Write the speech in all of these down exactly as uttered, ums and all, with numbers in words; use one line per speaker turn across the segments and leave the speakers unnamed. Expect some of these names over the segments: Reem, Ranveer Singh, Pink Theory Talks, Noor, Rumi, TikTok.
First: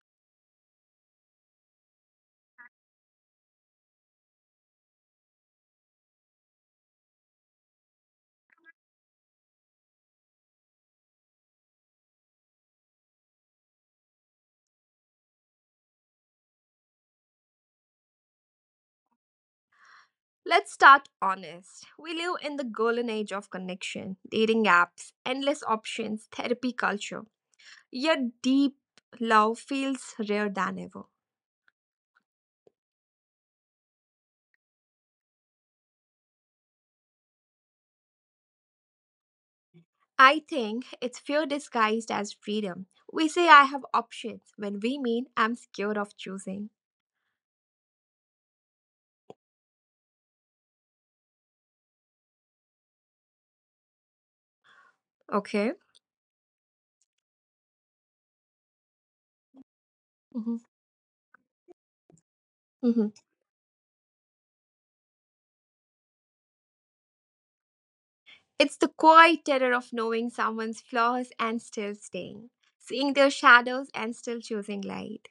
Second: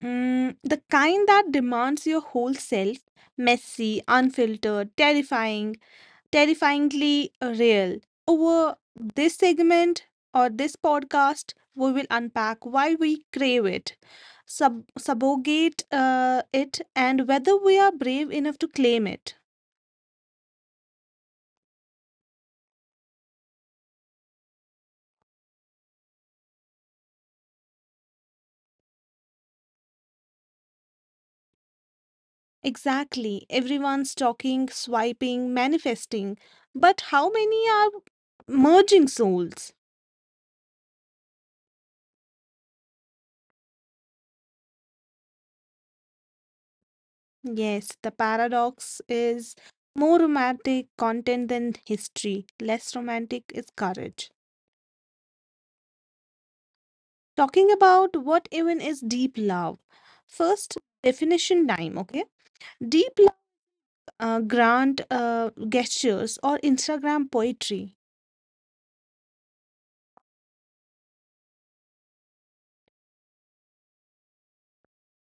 Mm, the kind that demands your whole self messy, unfiltered, terrifying, terrifyingly uh, real. Over this segment or this podcast, we will unpack why we crave it, sub- subjugate uh, it, and whether we are brave enough to claim it.
Let's start honest. We live in the golden age of connection, dating apps, endless options, therapy culture. Yet deep love feels rarer than ever.
Exactly. Everyone's talking, swiping, manifesting. But how many are merging souls?
I think it's fear disguised as freedom. We say I have options when we mean I'm scared of choosing.
Yes, the paradox is more romantic content than history. Less romantic is courage.
Okay?
Talking about what even is deep love.
Hmm.
First, definition time, okay?
Hmm.
Deep love, uh, grand uh, gestures or Instagram poetry.
It's the quiet terror of knowing someone's flaws and still staying, seeing their shadows and still choosing light.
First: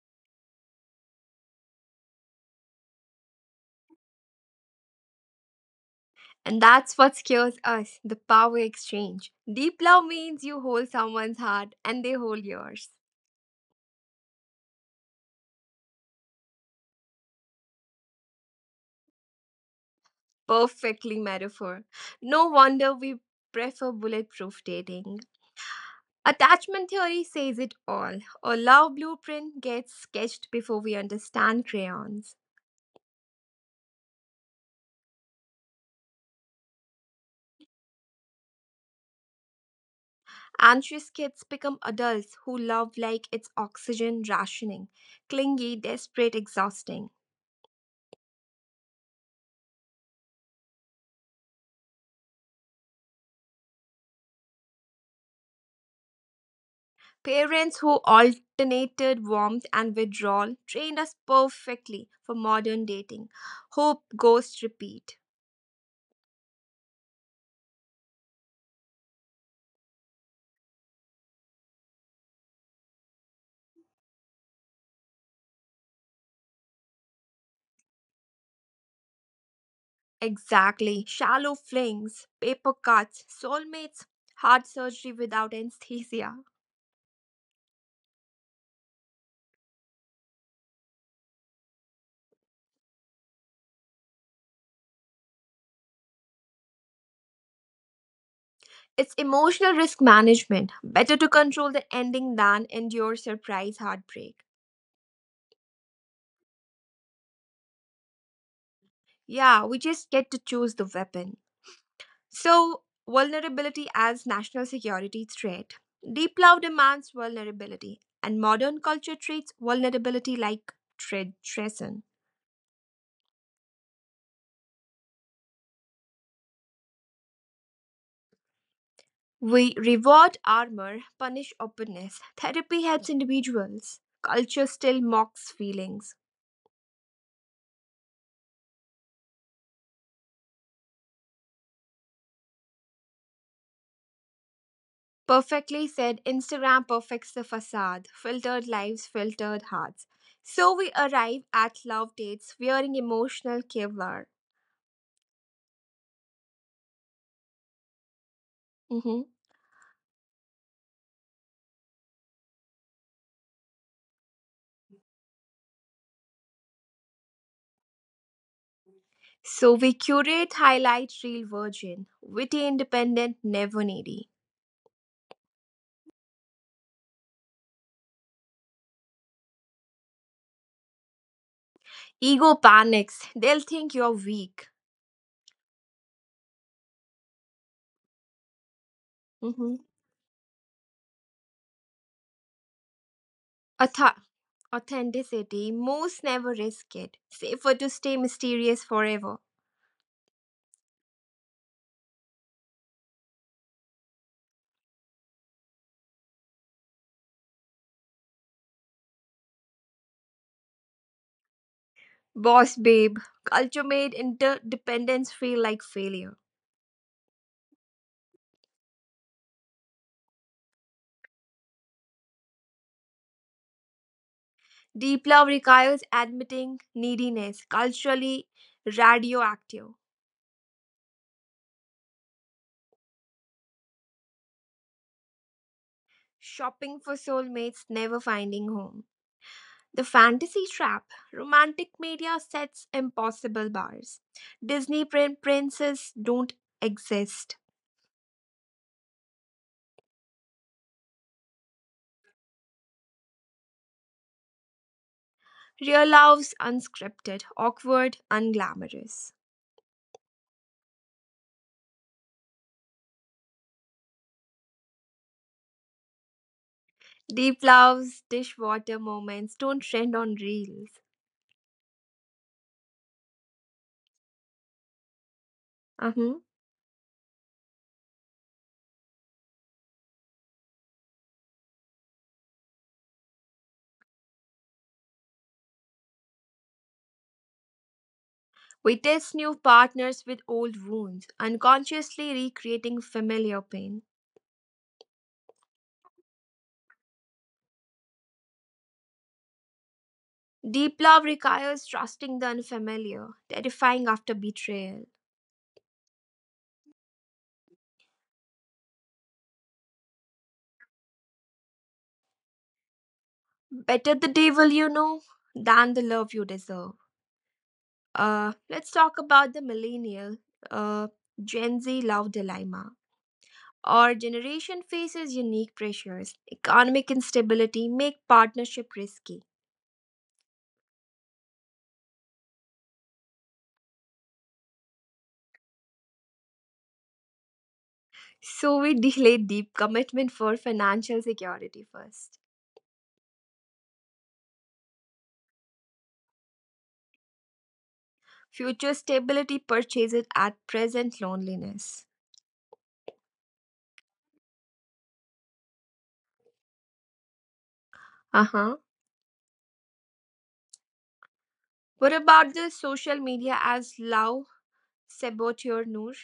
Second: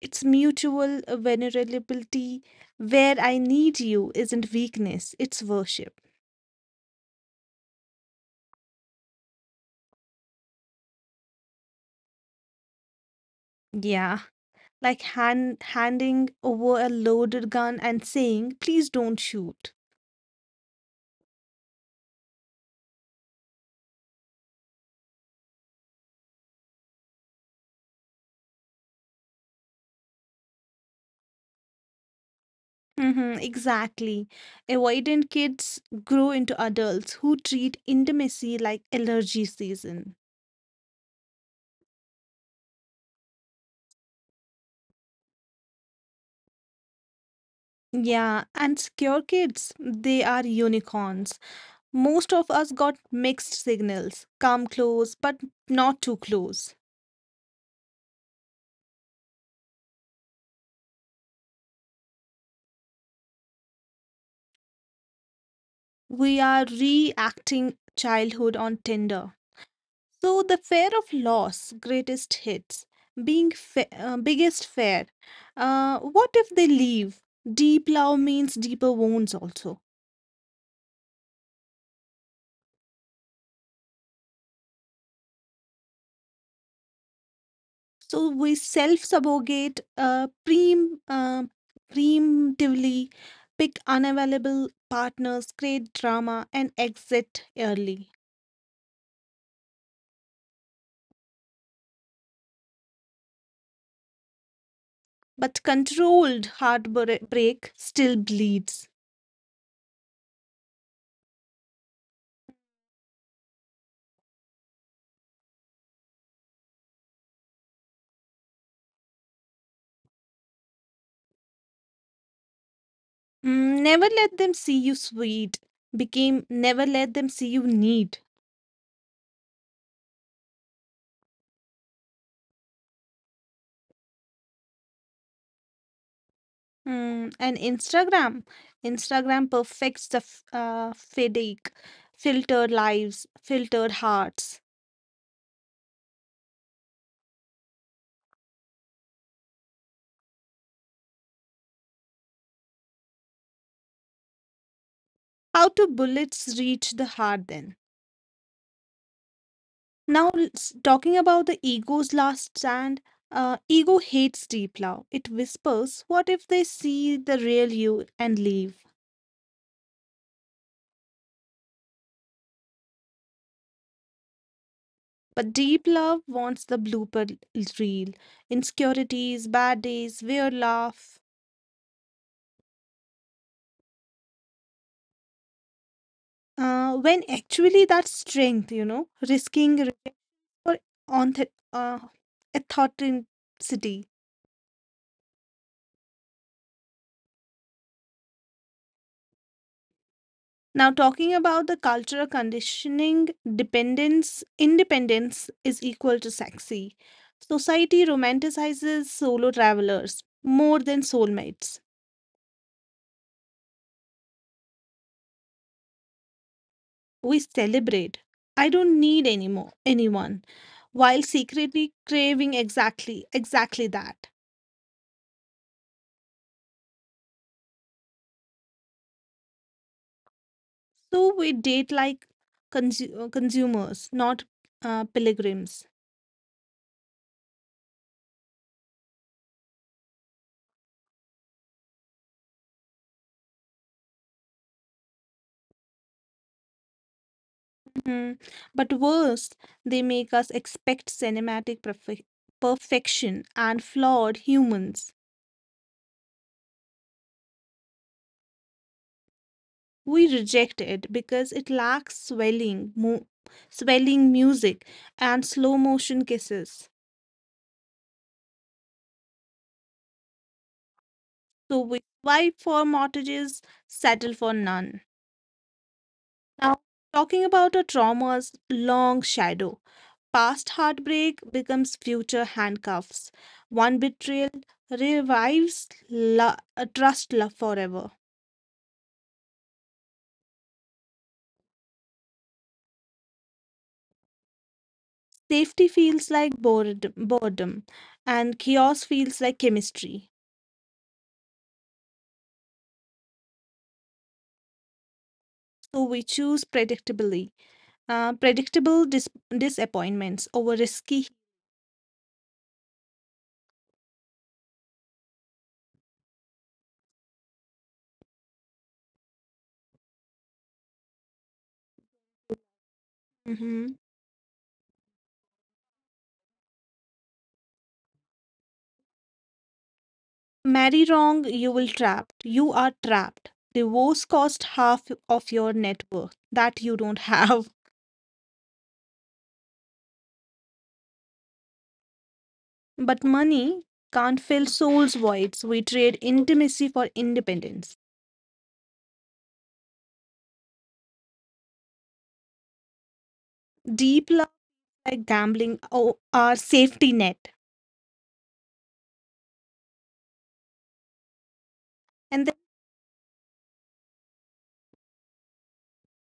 It's mutual vulnerability. Where "I need you" isn't weakness, it's worship.
And that's what scares us: the power exchange. Deep love means you hold someone's heart and they hold yours.
Yeah, like hand, handing over a loaded gun and saying, please don't shoot.
Perfectly metaphor. No wonder we prefer bulletproof dating. Attachment theory says it all. A love blueprint gets sketched before we understand crayons.
Mm-hmm, exactly. Avoidant kids grow into adults who treat intimacy like allergy season.
Anxious kids become adults who love like it's oxygen rationing, clingy, desperate, exhausting.
Yeah, and secure kids, they are unicorns. Most of us got mixed signals come close, but not too close.
Parents who alternated warmth and withdrawal trained us perfectly for modern dating. Hope, ghost, repeat.
We are reacting childhood on Tinder. So the fear of loss, greatest hits, being fa- uh, biggest fear. Uh, what if they leave? Deep love means deeper wounds also.
Exactly. Shallow flings, paper cuts, soulmates, heart surgery without anesthesia.
So we self-subogate, uh, prem- uh, preemptively pick unavailable partners, create drama, and exit early.
It's emotional risk management. Better to control the ending than endure surprise heartbreak.
But controlled heartbreak still bleeds.
Yeah, we just get to choose the weapon. So, vulnerability as national security threat. Deep love demands vulnerability, and modern culture treats vulnerability like treason.
Mm, never let them see you sweet became never let them see you need.
We reward armor, punish openness. Therapy helps individuals. Culture still mocks feelings.
Mm, and Instagram, Instagram perfects the f- uh, fake, filtered lives, filtered hearts.
Perfectly said, Instagram perfects the facade. Filtered lives, filtered hearts. So we arrive at love dates wearing emotional Kevlar.
How do bullets reach the heart then?
Mhm.
Now, let talking about the ego's last stand, uh, ego hates deep love. It whispers, what if they see the real you and leave?
So we curate, highlight real virgin, witty, independent, never needy.
But deep love wants the blooper l- reel, insecurities, bad days, weird laugh.
Ego panics. They'll think you're weak.
Uh, when actually that's strength, you know, risking
Hmm.
rejection for onth- uh, authenticity.
Auth- Authenticity. Most never risk it. Safer to stay mysterious forever.
Now, talking about the cultural conditioning, dependence, independence is equal to sexy. Society romanticizes solo travelers more than soulmates.
Boss babe. Culture made interdependence feel like failure.
We celebrate. I don't need any more, anyone, while secretly craving exactly, exactly that.
Deep love requires admitting neediness. Culturally radioactive.
So we date like consu- uh, consumers, not uh, pilgrims.
Shopping for soulmates, never finding home. The fantasy trap. Romantic media sets impossible bars. Disney prin- princes don't exist.
Hmm. But worse, they make us expect cinematic perfe- perfection and flawed humans.
Real love's unscripted, awkward, unglamorous.
We reject it because it lacks swelling, mo- swelling music and slow motion kisses.
Deep love's dishwater moments don't trend on reels.
So we swipe for mortgages, settle for none.
Uh-huh.
Now, talking about a trauma's long shadow, past heartbreak becomes future handcuffs. One betrayal revives lo- uh, trust love forever.
We test new partners with old wounds, unconsciously recreating familiar pain.
Safety feels like bored, boredom, and chaos feels like chemistry.
Deep love requires trusting the unfamiliar, terrifying after betrayal.
So we choose predictably, uh, predictable dis- disappointments over risky.
Better the devil you know than the love you deserve. Uh, let's talk about the millennial uh, Gen Z love dilemma.
Mhm.
Our generation faces unique pressures. Economic instability make partnership risky.
Marry wrong, you will trapped. You are trapped. Divorce cost half of your net worth that you don't have.
So we delay deep commitment for financial security first.
But money can't fill soul's voids. We trade intimacy for independence.
Future stability purchases at present loneliness.
Deep love. Like gambling or our safety net.
Uh-huh. What
And then,
about the social media as love saboteur, Noor?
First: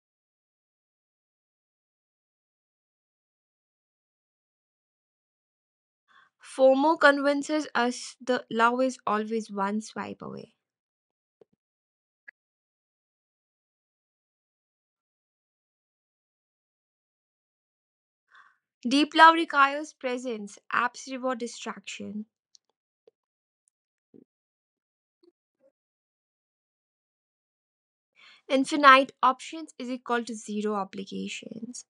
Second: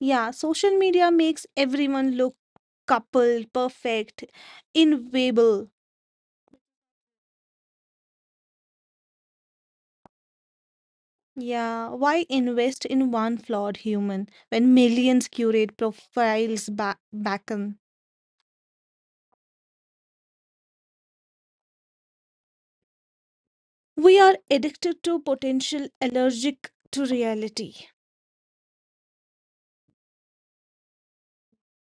yeah, social media makes everyone look coupled, perfect, invaluable.
FOMO convinces us the love is always one swipe away.
Yeah, why invest in one flawed human when millions curate profiles ba- beckon?
Deep love requires presence, abs reward distraction.
We are addicted to potential, allergic to reality.
Infinite options is equal to zero obligations.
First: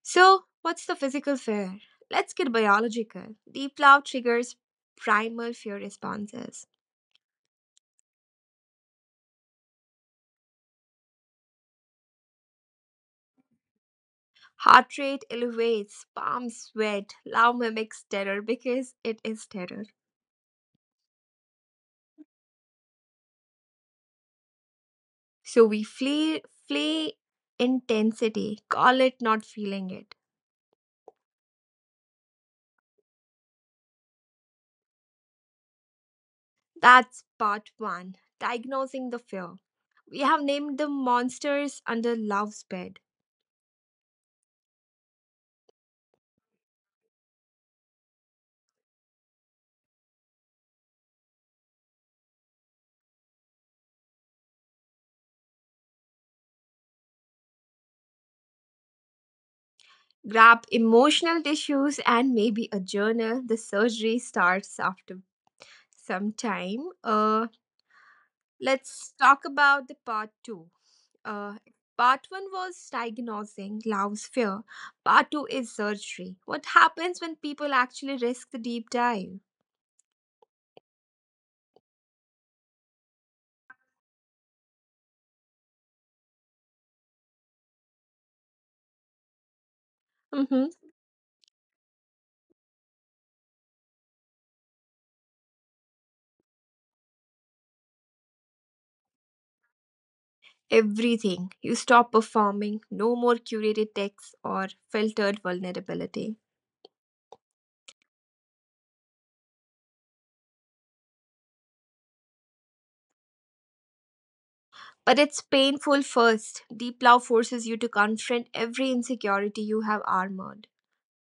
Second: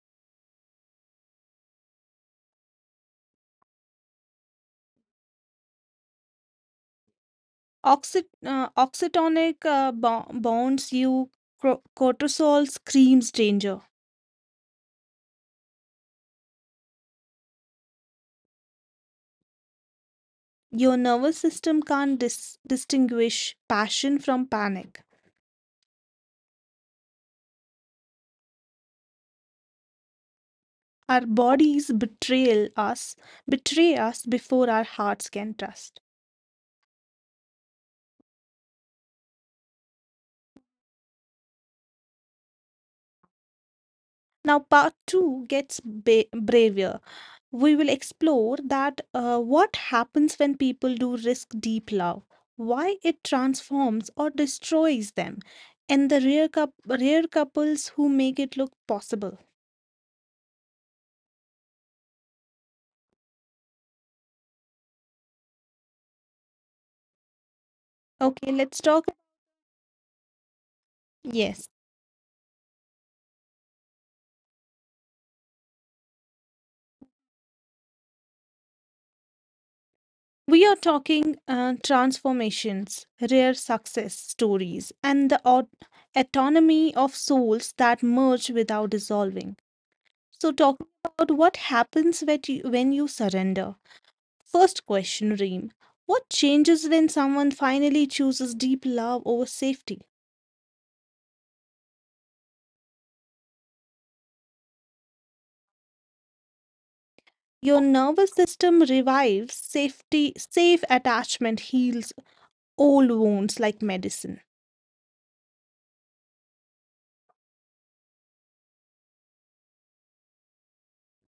So, what's the physical fear? Let's get biological. Deep love triggers primal fear responses.
Oxy- uh, oxytonic uh, bo- bonds you, cro- cortisol screams danger.
Heart rate elevates, palms sweat, love mimics terror because it is terror.
Your nervous system can't dis- distinguish passion from panic.
So we flee flee intensity, call it not feeling it.
Our bodies betrayal us, betray us before our hearts can trust.
That's part one. Diagnosing the fear. We have named the monsters under love's bed.
Now, part two gets ba- braver. We will explore that uh, what happens when people do risk deep love, why it transforms or destroys them, and the rare, coup- rare couples who make it look possible.
Grab emotional tissues and maybe a journal. The surgery starts after some time. Uh,
Okay, let's talk.
let's talk about the part two. Uh,
Yes.
Part one was diagnosing love's fear. Part two is surgery. What happens when people actually risk the deep dive?
We are talking uh, transformations, rare success stories, and the aut- autonomy of souls that merge without dissolving. So,
Mm-hmm.
talking about what happens when you, when you surrender. First question, Reem. What changes when someone finally chooses deep love over safety?
Everything. You stop performing. No more curated texts or filtered vulnerability.
Your nervous system revives, safety, safe attachment heals old wounds like medicine.
But it's painful first. Deep love forces you to confront every insecurity you have armored.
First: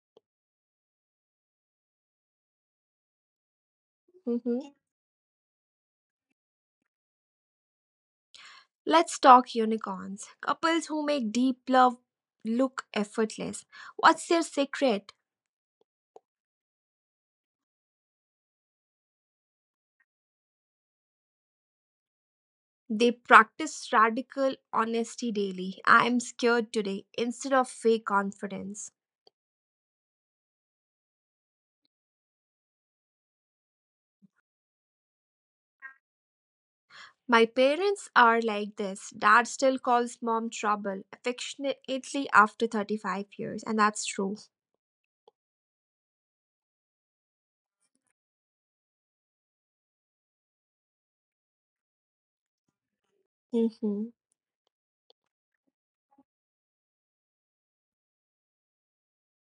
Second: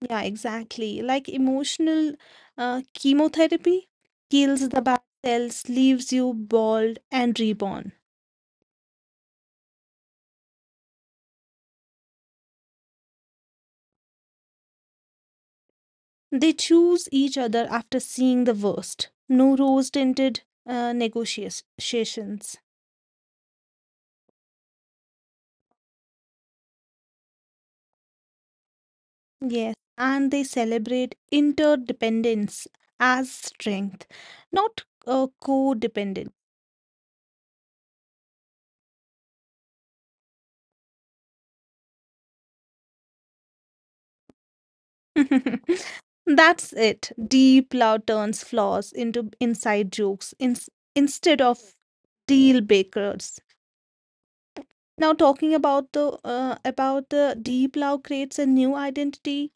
Yeah, exactly. Like emotional uh, chemotherapy kills
Mhm.
the bad cells, leaves you bald and reborn.
Let's talk unicorns. Couples who make deep love look effortless. What's their secret?
They choose each other after seeing the worst. No rose-tinted uh, negotiations.
They practice radical honesty daily. I am scared today instead of fake confidence.
Yes, and they celebrate interdependence as strength, not uh, codependence.
My parents are like this. Dad still calls mom trouble affectionately after thirty-five years, and that's true.
That's it. Deep love turns flaws into inside jokes in, instead of deal breakers.
Hmm.
Now talking about the uh, about the deep love creates a new identity.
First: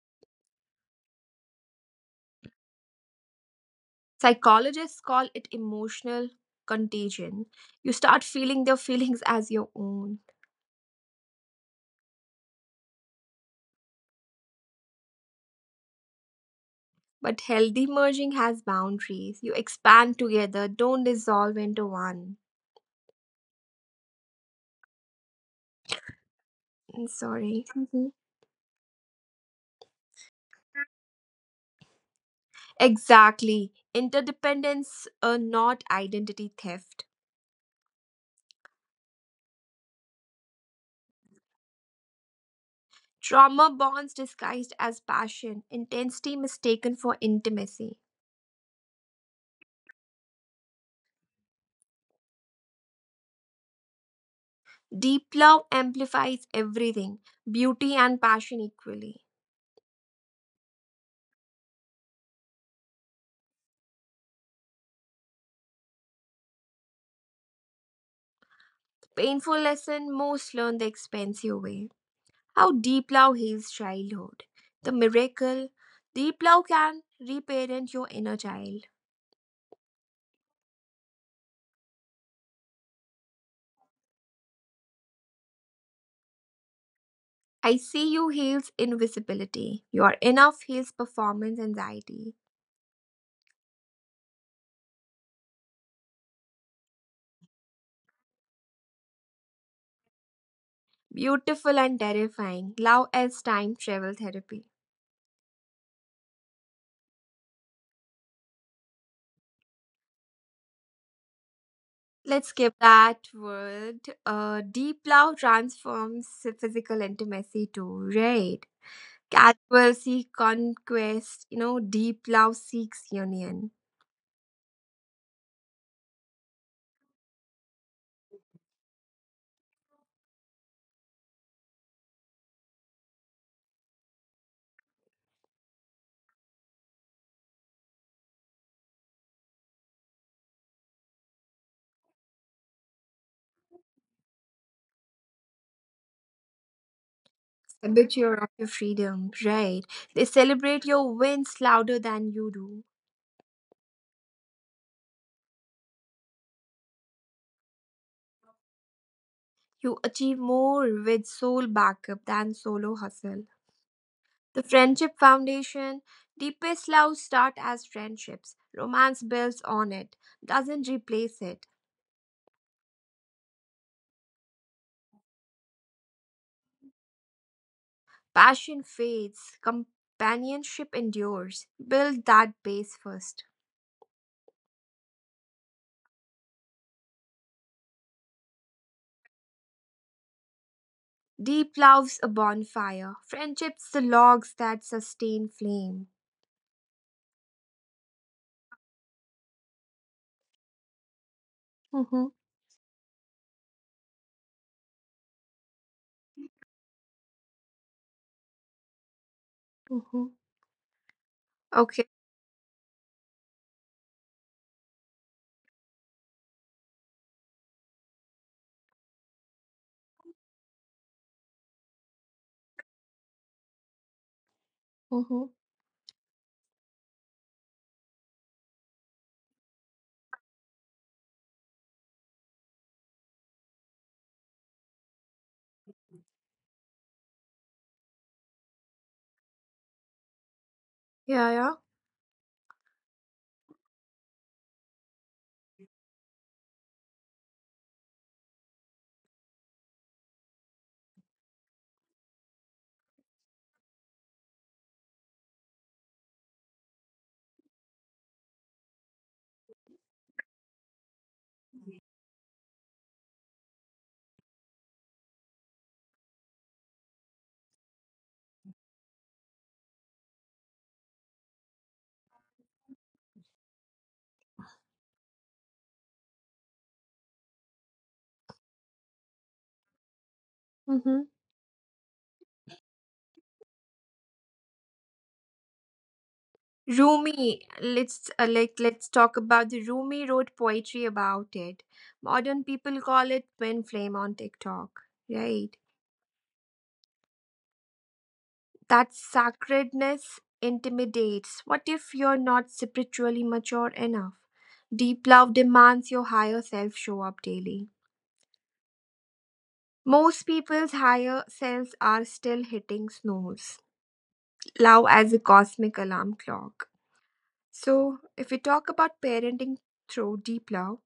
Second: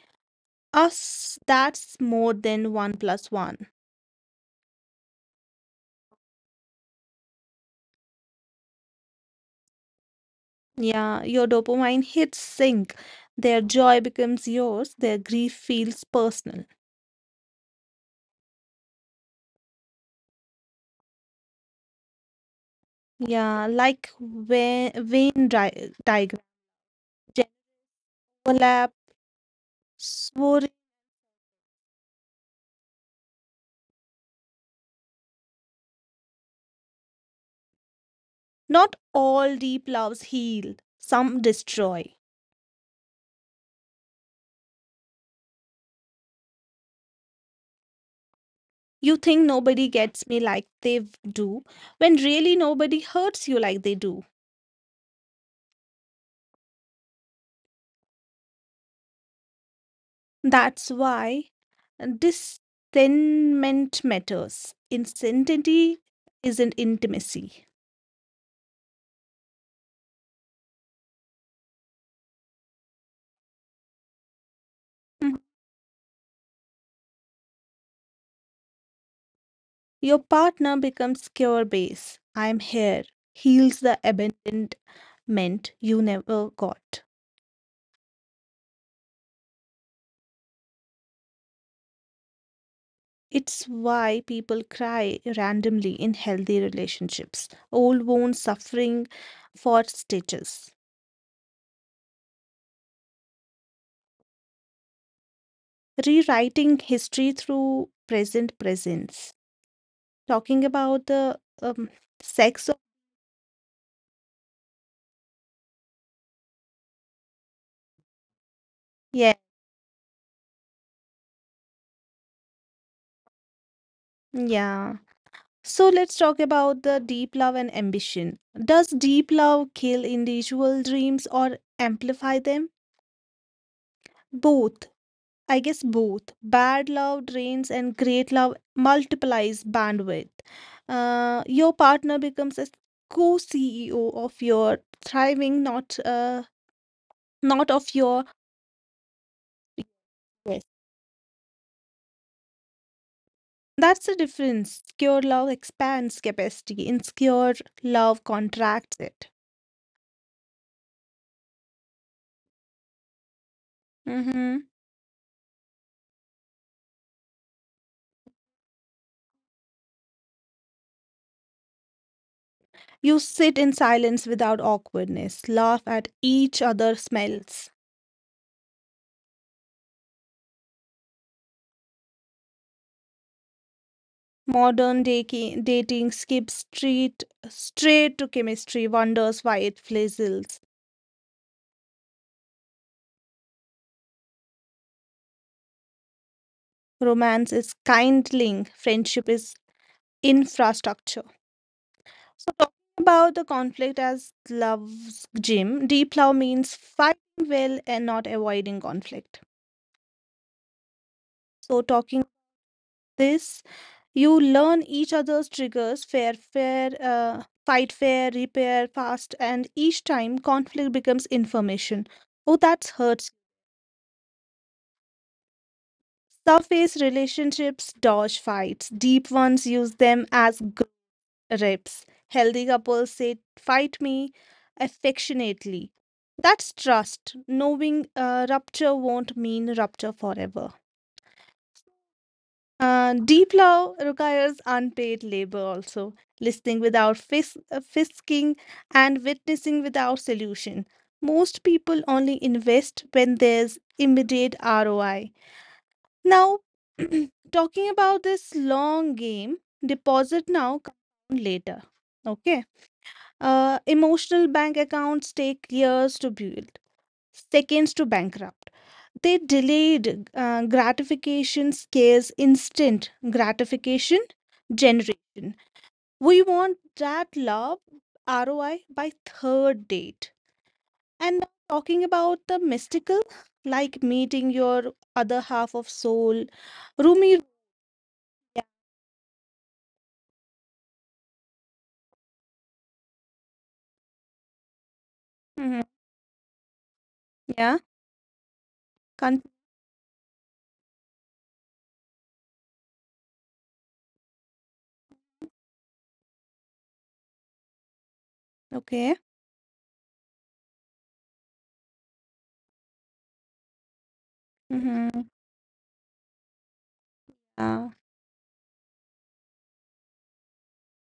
Us, that's more than one plus one.
Psychologists call it emotional contagion. You start feeling their feelings as your own.
Yeah, your dopamine hits sync. Their joy becomes yours. Their grief feels personal.
But healthy merging has boundaries. You expand together, don't dissolve into one.
Yeah, like Wayne, Wayne di- diagram,
I'm sorry. Mhm.
overlap.
Exactly. Interdependence, uh, not identity theft.
Not all deep loves heal, some destroy.
Trauma bonds disguised as passion, intensity mistaken for intimacy.
You think nobody gets me like they do, when really nobody hurts you like they do.
Deep love amplifies everything, beauty and passion equally.
That's why discernment matters. Insanity isn't intimacy.
Painful lesson most learn the expensive way. How Deep Love heals childhood. The
Mhm.
miracle Deep Love can reparent your inner child.
Your partner becomes cure base. I'm here. Heals the abandonment you never got.
I see you heals invisibility. Your enough heals performance anxiety.
It's why people cry randomly in healthy relationships, old wounds suffering for stitches,
Beautiful and terrifying. Love as time travel therapy.
rewriting history through present presence, talking about the um,
Let's
sex.
skip
Of,
that word. Uh, deep love transforms physical intimacy too, right?
yeah,
Casual seek conquest, you know, deep love seeks union.
yeah. So let's talk about the deep love and ambition. Does deep love kill individual dreams or amplify them? Both. I guess both. Bad love drains and great love multiplies bandwidth. Uh, your partner becomes a co C E O of your thriving, not uh, not
A
of your.
butcher of your freedom, right? They
Yes.
celebrate your wins louder than you do.
That's the difference. Secure love expands capacity. Insecure love contracts it.
You achieve more with soul backup than solo hustle. The
Mhm.
Friendship Foundation deepest love start as friendships. Romance builds on it, doesn't replace it.
You sit in silence without awkwardness. Laugh at each other's smells.
Passion fades, companionship endures. Build that base first.
Modern daki- dating skips straight, straight to chemistry, wonders why it fizzles.
Deep love's a bonfire, friendship's the logs that sustain flame.
Romance is kindling, friendship is infrastructure.
Mm-hmm,
So, talking about the conflict as love's gym, deep love means fighting well and not avoiding conflict.
mm-hmm.
So,
Okay.
talking this, you learn each other's triggers, fair, fair, uh, fight fair, repair fast, and each time conflict becomes information. Oh, that hurts.
Mm-hmm.
Surface relationships dodge fights. Deep ones use them as grips. Healthy couples say, fight me affectionately. That's trust, knowing uh, rupture won't mean rupture forever.
Yeah, yeah.
Uh, deep love requires unpaid labor also, listening without fis- uh, fisking and witnessing without solution. Most people only invest when there's immediate R O I. Now, talking about this long game, deposit now, compound later. Okay. Uh, emotional bank accounts take years to build, seconds to bankrupt. They delayed uh, gratification scares instant gratification generation. We want that love R O I by third date.
Mm-hmm.
And talking about the mystical, like meeting your other half of soul, Rumi.
Rumi, let's uh, like let's talk about the Rumi wrote poetry about it. Modern people call it twin flame on TikTok, right?
Yeah,
That
con
sacredness intimidates. What if you're not spiritually mature enough? Deep love demands your higher self show up daily.
okay.
Most people's higher selves are still hitting snooze. Love
Mm-hmm.
as a cosmic alarm clock.
Yeah.
So, if we talk about parenting through deep love,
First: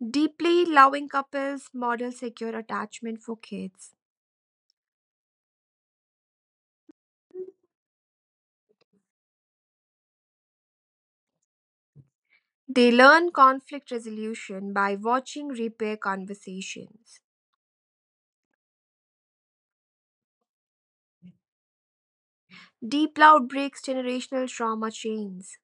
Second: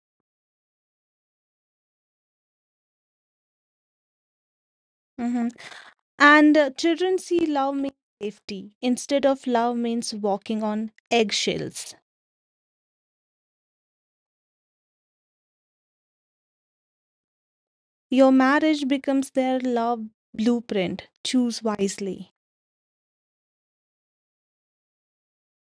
deeply loving couples model secure attachment for kids.
Mm-hmm. And uh, children see love means safety instead of love means walking on eggshells.
They learn conflict resolution by watching repair conversations.
Your marriage becomes their love blueprint. Choose wisely.
Deep Love breaks generational trauma chains.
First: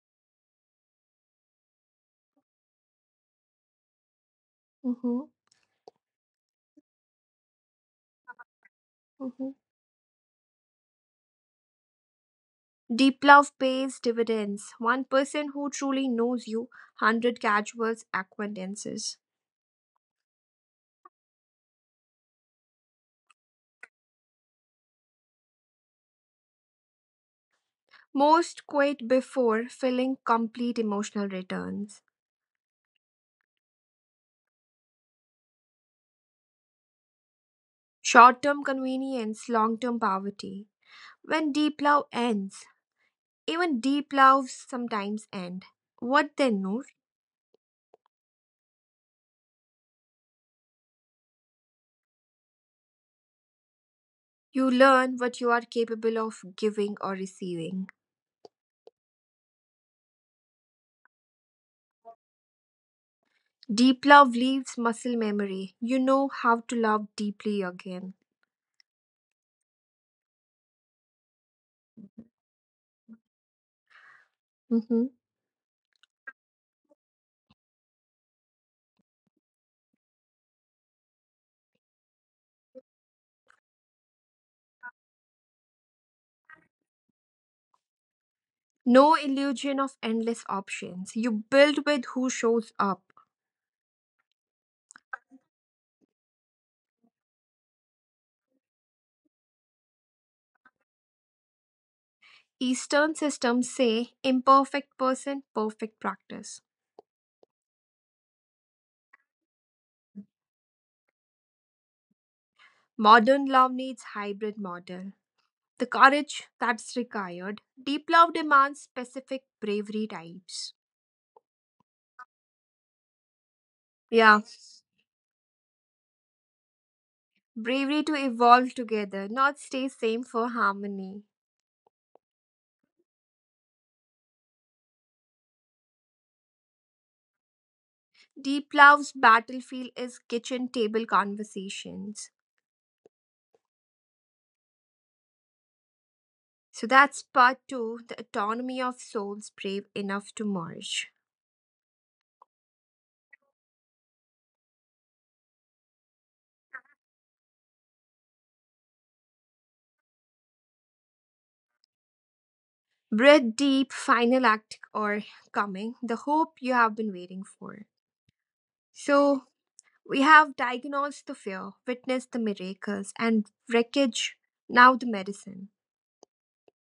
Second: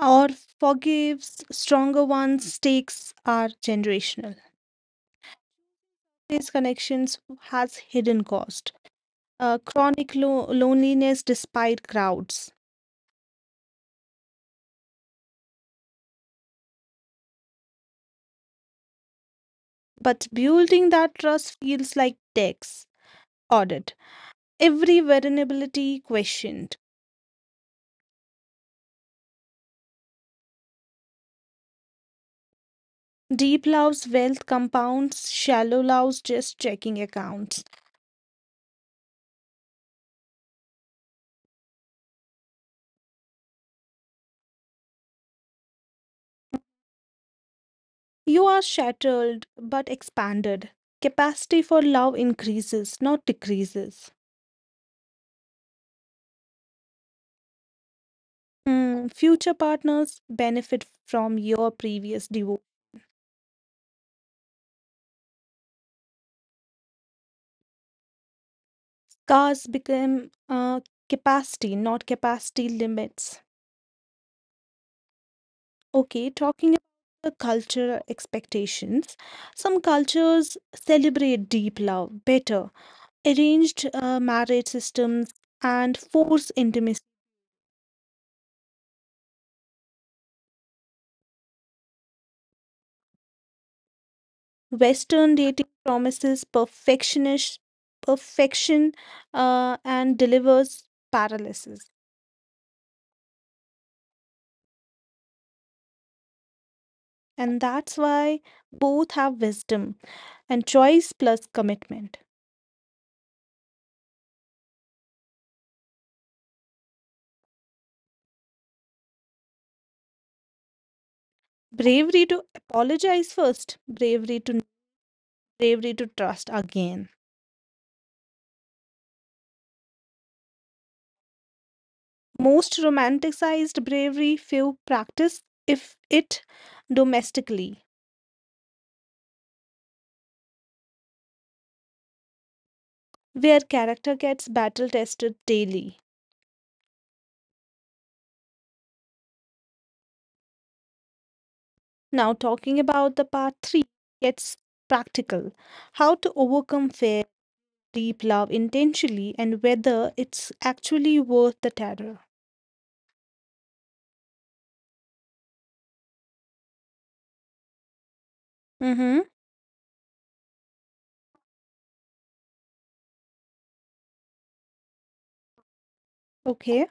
Or forgives stronger ones. Stakes are generational.
Mm-hmm.
These connections has hidden cost.
Mm-hmm.
Uh, chronic lo- loneliness despite crowds.
Deep Love pays dividends. One person who truly knows you, one hundred casual acquaintances.
But building that trust feels like tax audit every vulnerability questioned.
Most quit before feeling complete emotional returns.
Deep love's wealth compounds, shallow love's just checking accounts.
Short term convenience, long term poverty. When deep love ends, even deep loves sometimes end. What then, Noor?
You are shattered but expanded. Capacity for love increases, not decreases.
You learn what you are capable of giving or receiving.
Hmm, future partners benefit from your previous divorce.
Deep love leaves muscle memory. You know how to love deeply again.
Cars become uh, capacity, not capacity limits.
Mhm.
Okay, talking about the cultural expectations. Some cultures celebrate deep love better arranged uh, marriage systems and forced intimacy.
No illusion of endless options. You build with who shows up.
Western dating promises perfectionist perfection uh, and delivers paralysis.
Eastern systems say imperfect person, perfect practice.
And that's why both have wisdom and choice plus commitment.
Modern love needs hybrid model. The courage that's required. Deep love demands specific bravery types.
Bravery to apologize first, bravery
Yeah,
to bravery to trust again.
bravery to evolve together, not stay same for harmony.
Most romanticized bravery few practice if it domestically,
Deep Love's battlefield is kitchen table conversations.
where character gets battle tested daily.
So that's part two, the autonomy of souls brave enough to merge.
Now, talking about the part three, gets practical how to overcome fear, deep love intentionally, and whether it's actually worth the terror.
Breath deep, final act or coming, the hope you have been waiting for.
Mm hmm.
So we have diagnosed the fear, witnessed the miracles, and wreckage, now the medicine.
Okay.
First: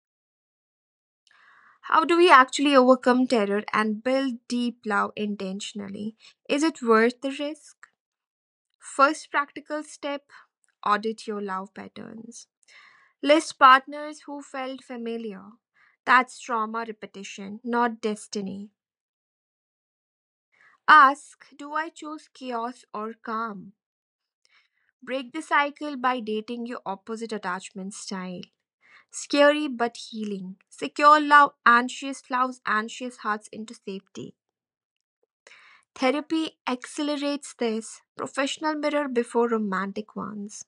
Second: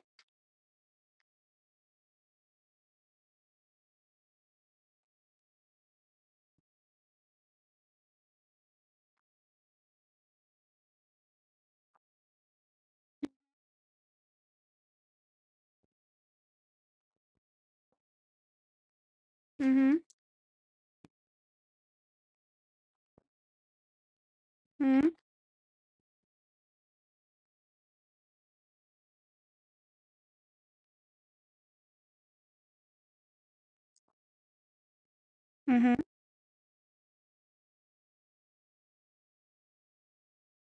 How do we actually overcome terror and build deep love intentionally? Is it worth the risk? First practical step: audit your love patterns. List partners who felt familiar. That's trauma repetition, not destiny.
Mm
Ask: do I choose chaos or calm?
hmm.
Break the cycle by dating your opposite attachment style. Scary but healing. Secure love anxious loves anxious hearts into safety.
Mm hmm.
Therapy accelerates this. Professional mirror before romantic ones.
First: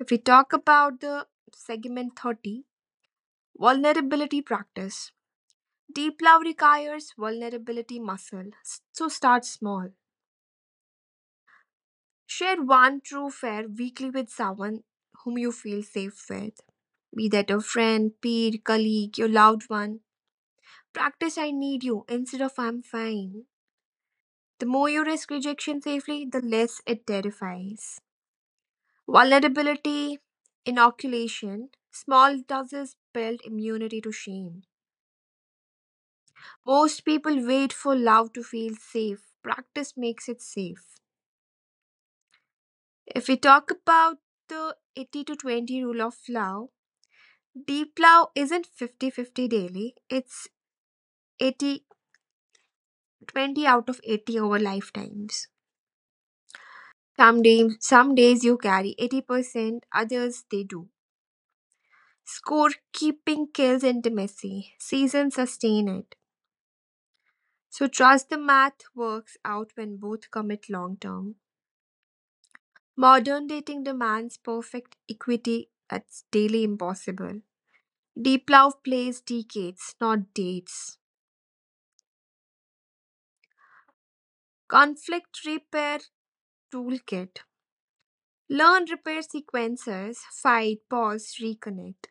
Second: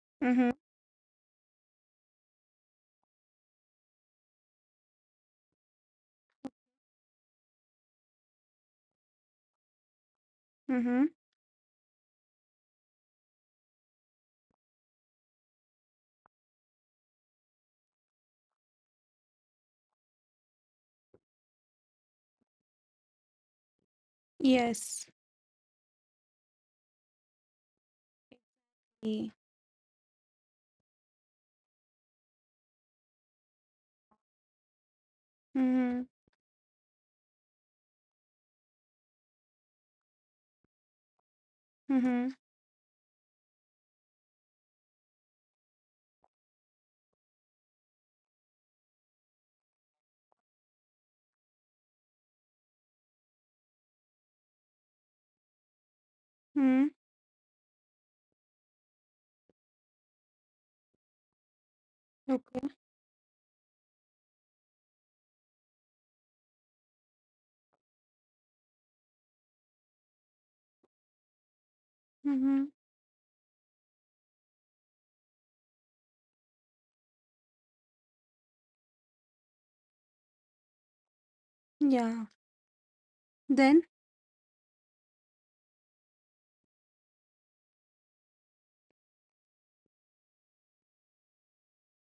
If we
Mm hmm.
talk about the segment thirty, vulnerability practice. Deep love requires vulnerability muscle, so start small.
Mm hmm. Mm hmm.
Share one true fair weekly with someone whom you feel safe with. Be that a friend, peer, colleague, your loved one. Practice I need you instead of I'm fine. The more you
Yes.
risk rejection safely, the less it terrifies.
Mm
Vulnerability, inoculation, small doses build immunity to shame.
hmm.
Most people wait for love to feel safe. Practice makes it safe.
Mm hmm.
If we talk about the eighty to twenty rule of Lao, deep Lao isn't fifty-fifty daily, it's eighty-twenty out of eighty over lifetimes.
Mm
Some days, some days you carry eighty percent, others they do.
hmm. Okay.
Scorekeeping kills intimacy, seasons sustain it. So trust the math works out when both commit long term.
Mm hmm.
Modern dating demands perfect equity that's daily impossible. Deep love plays decades, not dates.
Yeah. Then?
Conflict Repair Toolkit: learn repair sequences, fight, pause, reconnect.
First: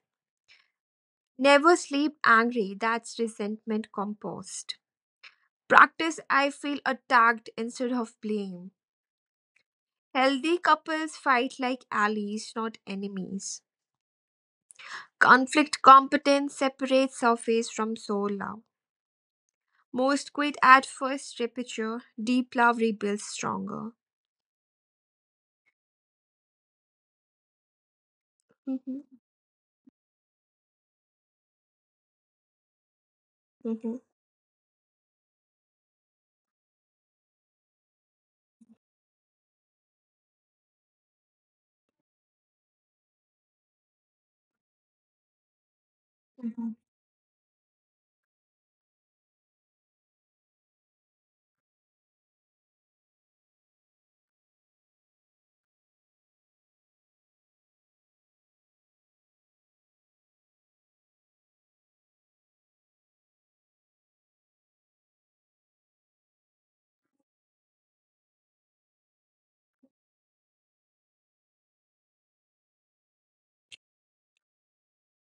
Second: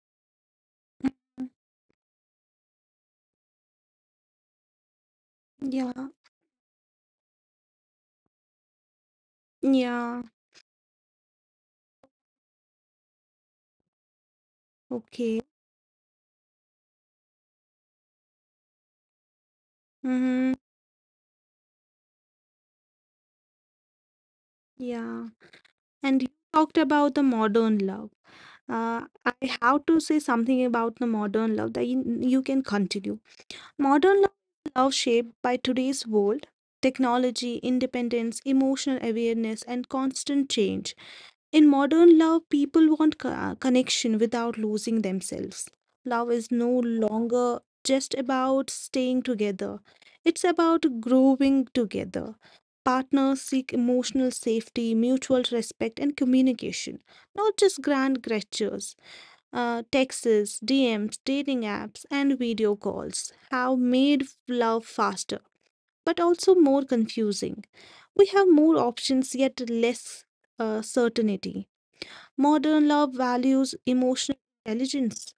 Never sleep angry, that's resentment compost.
Yeah.
Practice I feel attacked instead of blame.
Yeah.
Healthy couples fight like allies, not enemies.
Okay.
Conflict competence separates surface from soul love.
Mm
Most
hmm.
quit at first repeature, deep love rebuilds stronger.
Yeah. And you talked about the modern love.
Mhm,
Uh, I have to say something about the modern love that you, you can continue.
mhm,
Modern love shaped by today's world, technology, independence, emotional awareness, and constant change. In modern love, people want co- uh, connection without losing themselves. Love is no
mhm.
longer just about staying together, it's about growing together. Partners seek emotional safety, mutual respect, and communication, not just grand gestures uh, texts, D Ms, dating apps, and video calls have made love faster, but also more confusing. We have more options, yet less uh, certainty. Modern love values emotional intelligence.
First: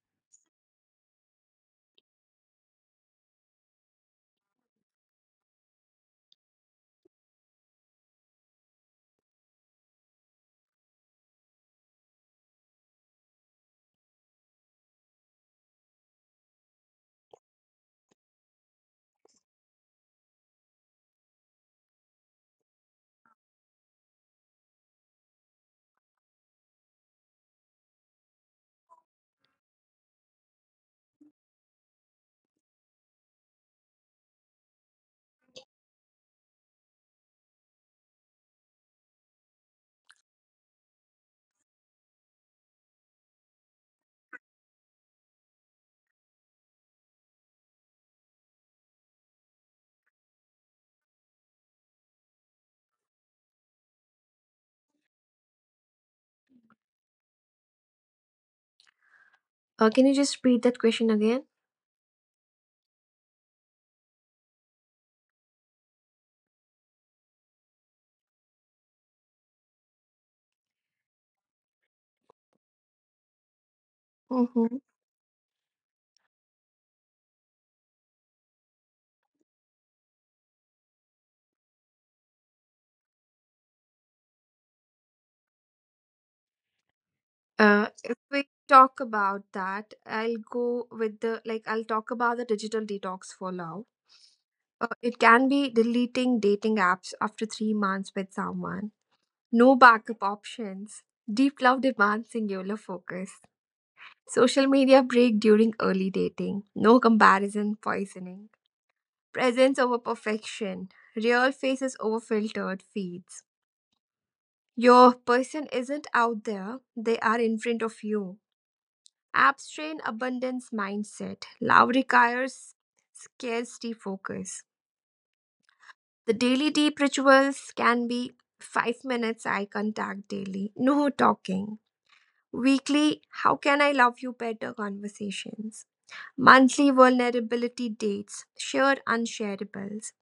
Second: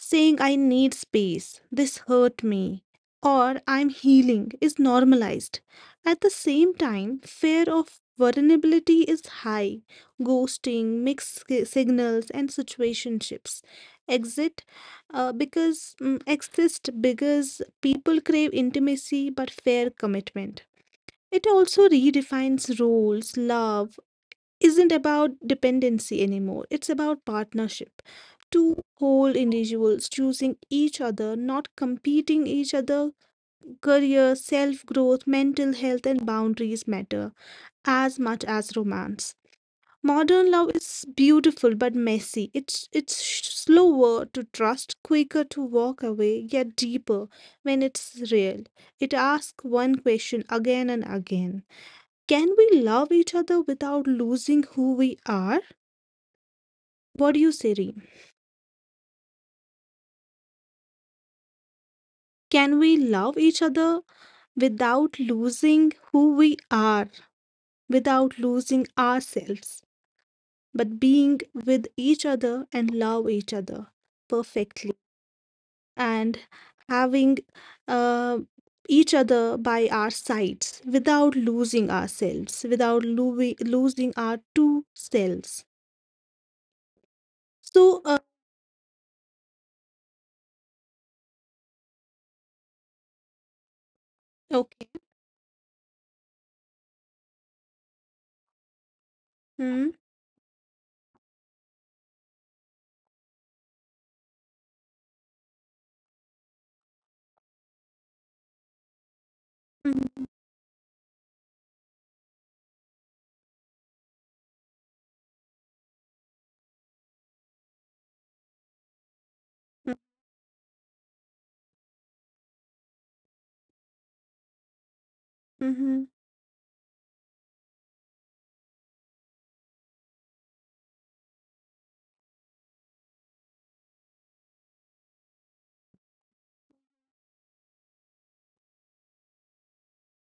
Saying I need space, this hurt me, or I'm healing is normalized. At the same time, fear of vulnerability is high. Ghosting, mixed si- signals, and situationships. Exit uh, because mm, exist because people crave intimacy but fear commitment. It also redefines roles, love, isn't about dependency anymore, it's about partnership. Two whole individuals choosing each other, not competing each other. Career, self growth, mental health, and boundaries matter as much as romance. Modern love is beautiful but messy. It's it's sh- slower to trust, quicker to walk away, yet deeper when it's real. It asks one question again and again. Can we love each other without losing who we are? What do you say, Reem?
Uh, can you just repeat that question again?
Can we love each other without losing who we are, without losing ourselves, but being with each other and love each other
Mm-hmm.
perfectly and having uh, each other by our sides without losing ourselves, without lo- losing our two selves?
Uh,
So, uh,
if we talk about that, I'll go with the like I'll talk about the digital detox for now.
okay.
Uh, it can be deleting dating apps after three months with someone, no
Hmm.
backup options, deep love demands singular focus, social media break during early dating, no comparison poisoning, presence over
Mm-hmm.
perfection, real faces over filtered feeds. Your person isn't out there, they are in front of you. Abstraint abundance mindset. Love requires scarcity focus.
Mm-hmm.
The daily deep rituals can be five minutes eye contact daily, no talking. Weekly, how can I love you better conversations. Monthly vulnerability dates, shared unshareables.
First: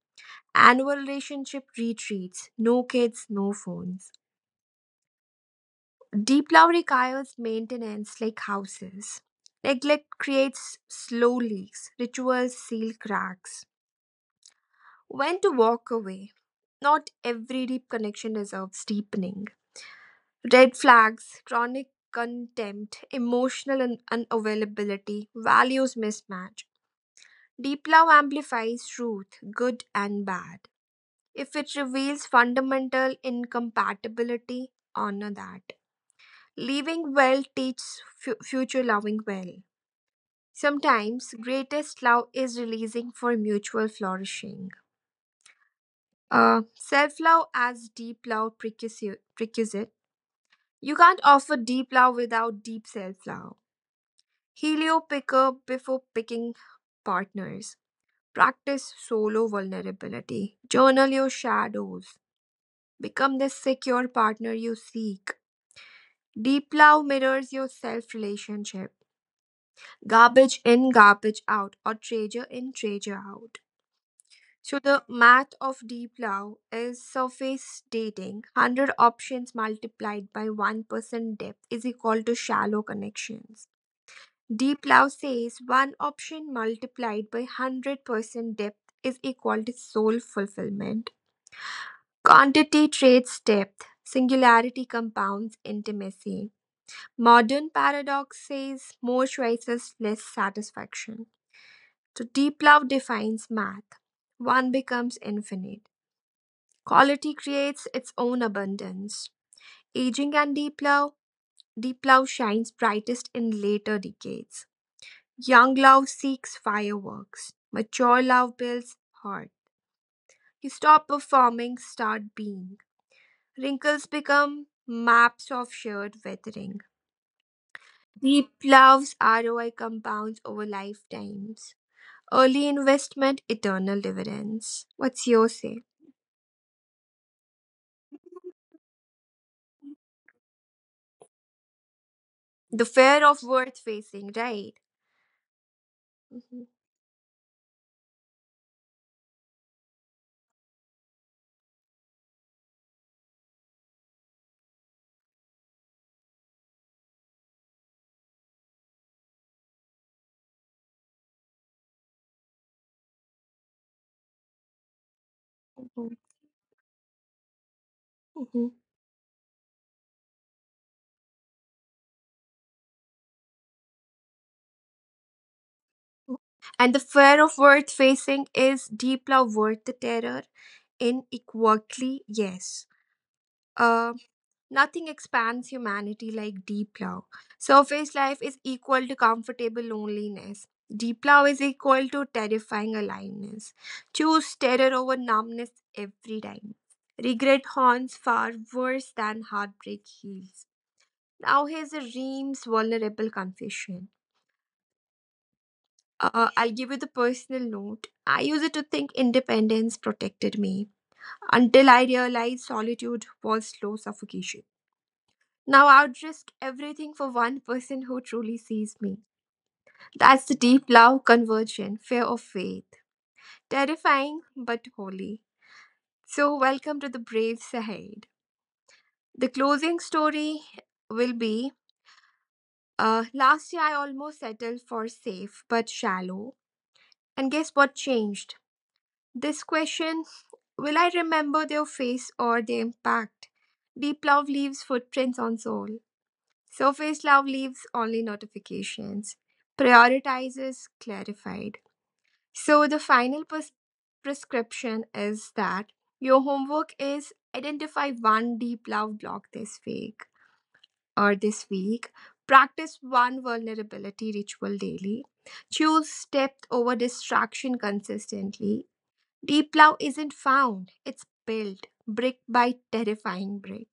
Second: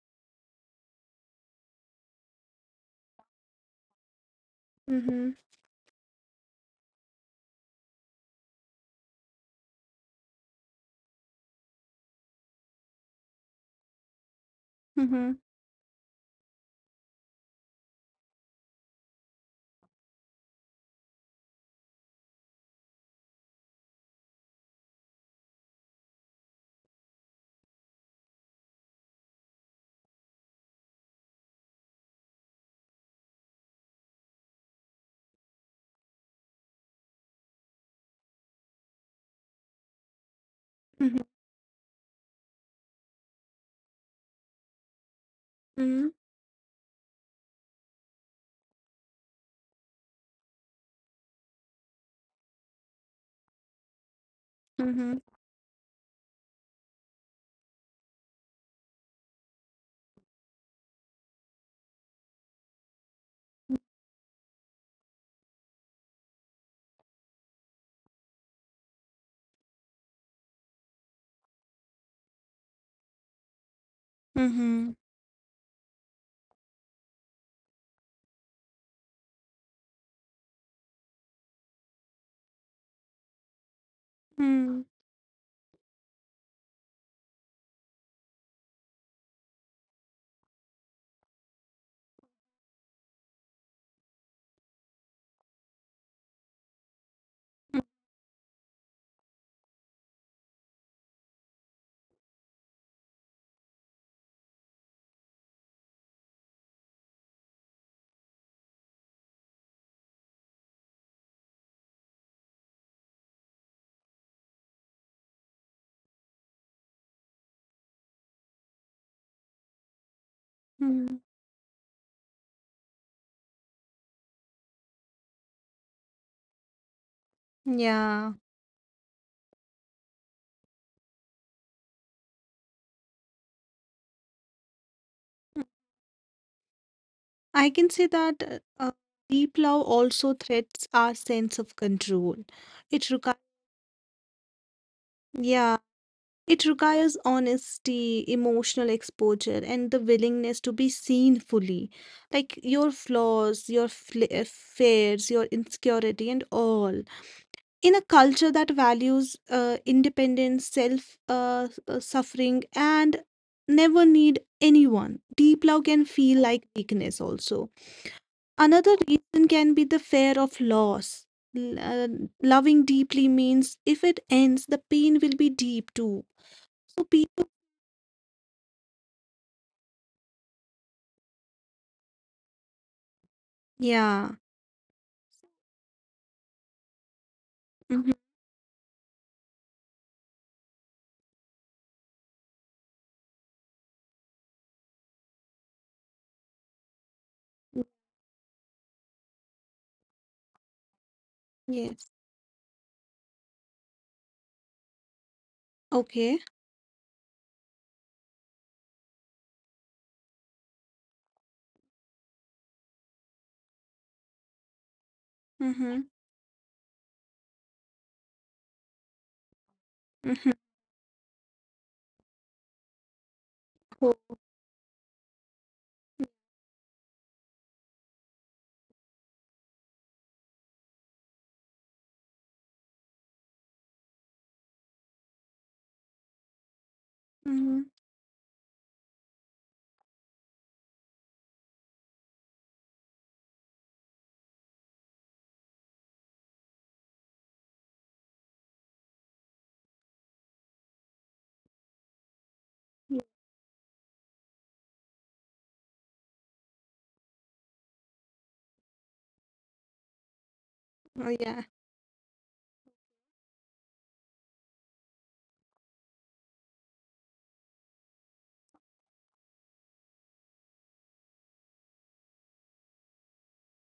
Annual relationship retreats, no kids, no phones.
Mm-hmm.
Deep love requires maintenance like houses. Neglect creates slow leaks, rituals seal cracks.
Mm-hmm.
When to walk away? Not every deep connection deserves deepening. Red flags, chronic contempt, emotional un- unavailability, values mismatch. Deep love amplifies truth, good and bad. If it reveals fundamental incompatibility, honor that. Leaving well teaches fu- future loving well.
Mm-hmm.
Sometimes greatest love is releasing for mutual flourishing.
Mm-hmm.
Uh, Self love as deep love precursor- prerequisite. You can't offer deep love without deep self love. Helio
Mm-hmm.
picker before picking partners. Practice solo vulnerability. Journal your shadows. Become the secure partner you seek. Deep love mirrors your self relationship. Garbage in, garbage out, or treasure in, treasure out. So
Mm-hmm.
the math of deep love is surface dating. one hundred options multiplied by one percent depth is equal to shallow connections.
Hmm.
Deep love says one option multiplied by one hundred percent depth is equal to soul fulfillment. Quantity trades depth. Singularity compounds intimacy. Modern
Mm,
paradox says more choices, less satisfaction. So deep love defines math. One becomes infinite. Quality creates its own abundance. Aging and deep love. Deep love shines brightest in later decades. Young love seeks fireworks. Mature love builds heart. You stop
mm.
performing, start being. Wrinkles become maps of shared weathering.
Yeah.
Deep love's R O I compounds over lifetimes. Early investment, eternal dividends. What's your
Hmm.
say?
I can say that uh, uh, deep love also threats our sense of control.
The
It
fear
requires,
of worth facing, right?
yeah, it
Mhm,
requires honesty, emotional exposure, and the willingness to be seen fully, like your flaws, your fl- uh, fears, your insecurity, and all. In a culture that values uh, independence, self uh, s- uh, suffering, and never need anyone, deep love can
mhm,
feel like weakness also.
mhm.
Another reason can be the fear of loss. L- uh, Loving deeply means if it ends, the pain will be deep too.
And the
So
fear
people,
of worth facing is deep love worth the terror in equality, yes. Uh,
yeah.
Nothing expands humanity like deep love.
Hmm.
Surface life is equal to comfortable loneliness. Deep love is equal to terrifying aliveness. Choose terror over numbness every time. Regret haunts far worse than heartbreak heals. Now here's a
Yes.
Reem's vulnerable confession. Uh,
Okay.
uh, I'll give you the personal note. I used to think independence protected me until I realized solitude was slow suffocation. Now
Mm-hmm.
I'd risk everything for one person who truly sees me. That's
Mm-hmm.
the deep love conversion, fear of faith.
Hope.
Terrifying but holy. So, welcome to the Brave Sahid. The closing story will be uh, last year I almost settled for safe but shallow. And guess
Mm-hmm.
what changed? This question: will I remember their face or their impact? Deep love leaves footprints on soul. Surface love leaves only notifications. Prioritizes clarified. So the
Yeah.
final pres- prescription is that your homework is identify one deep love block this week
Oh,
or
yeah.
this week. Practice one vulnerability ritual daily. Choose depth over distraction consistently. Deep love isn't found, it's built brick by terrifying brick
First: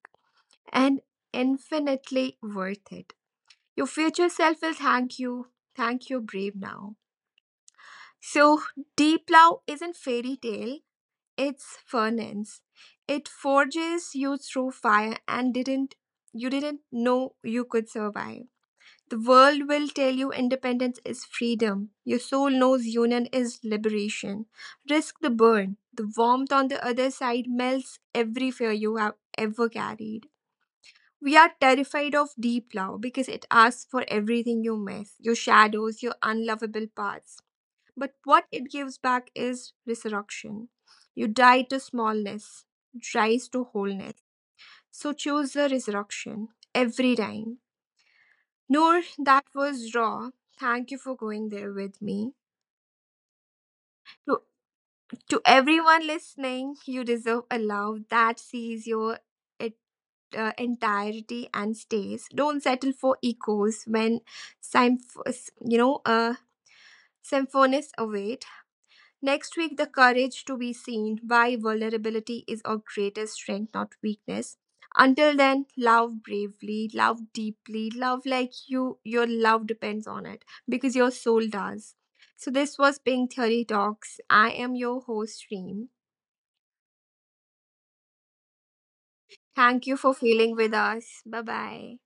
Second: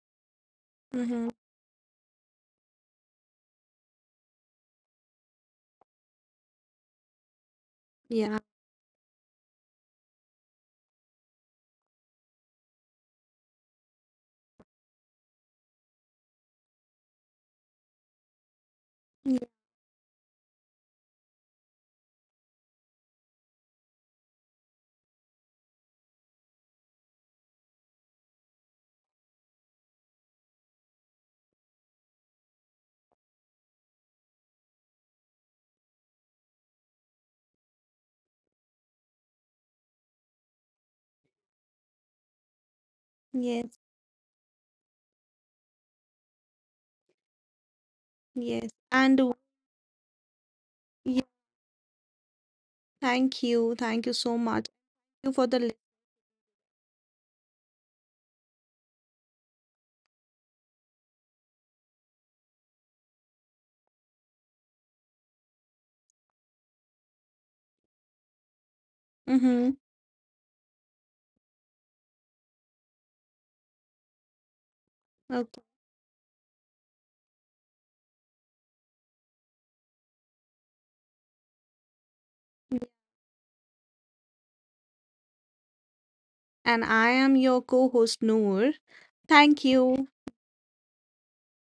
and
Mm-hmm.
infinitely worth it. Your future self will thank you. Thank you, brave now.
Yeah.
So, deep love isn't fairy tale, it's furnace. It forges you through fire and didn't you didn't know you could survive. The
Ye-
world will tell you independence is freedom. Your soul knows union is liberation. Risk the burn. The warmth on the other side melts every fear you have ever carried. We are terrified of deep love because it asks for everything you miss your shadows, your unlovable parts. But what it gives back is resurrection. You die to smallness, rise to
Yes.
wholeness. So choose the resurrection every time.
Yes.
Noor,
And
that was raw. Thank you for going there with me.
thank you. Thank you so
To,
much. Thank you
to
for the.
everyone listening, you deserve a love that sees your it, uh, entirety and stays. Don't settle for echoes when, symph- you know, uh, symphonies await. Next
Mm-hmm.
week, the courage to be seen, why vulnerability is our greatest strength, not weakness. Until then,
Okay.
love bravely, love deeply, love like you, your love depends on it because your soul does. So, this was Pink Theory Talks. I am your host, Reem.
And I am your co host, Noor.
Thank you
Thank
for
you.
feeling with us. Bye bye.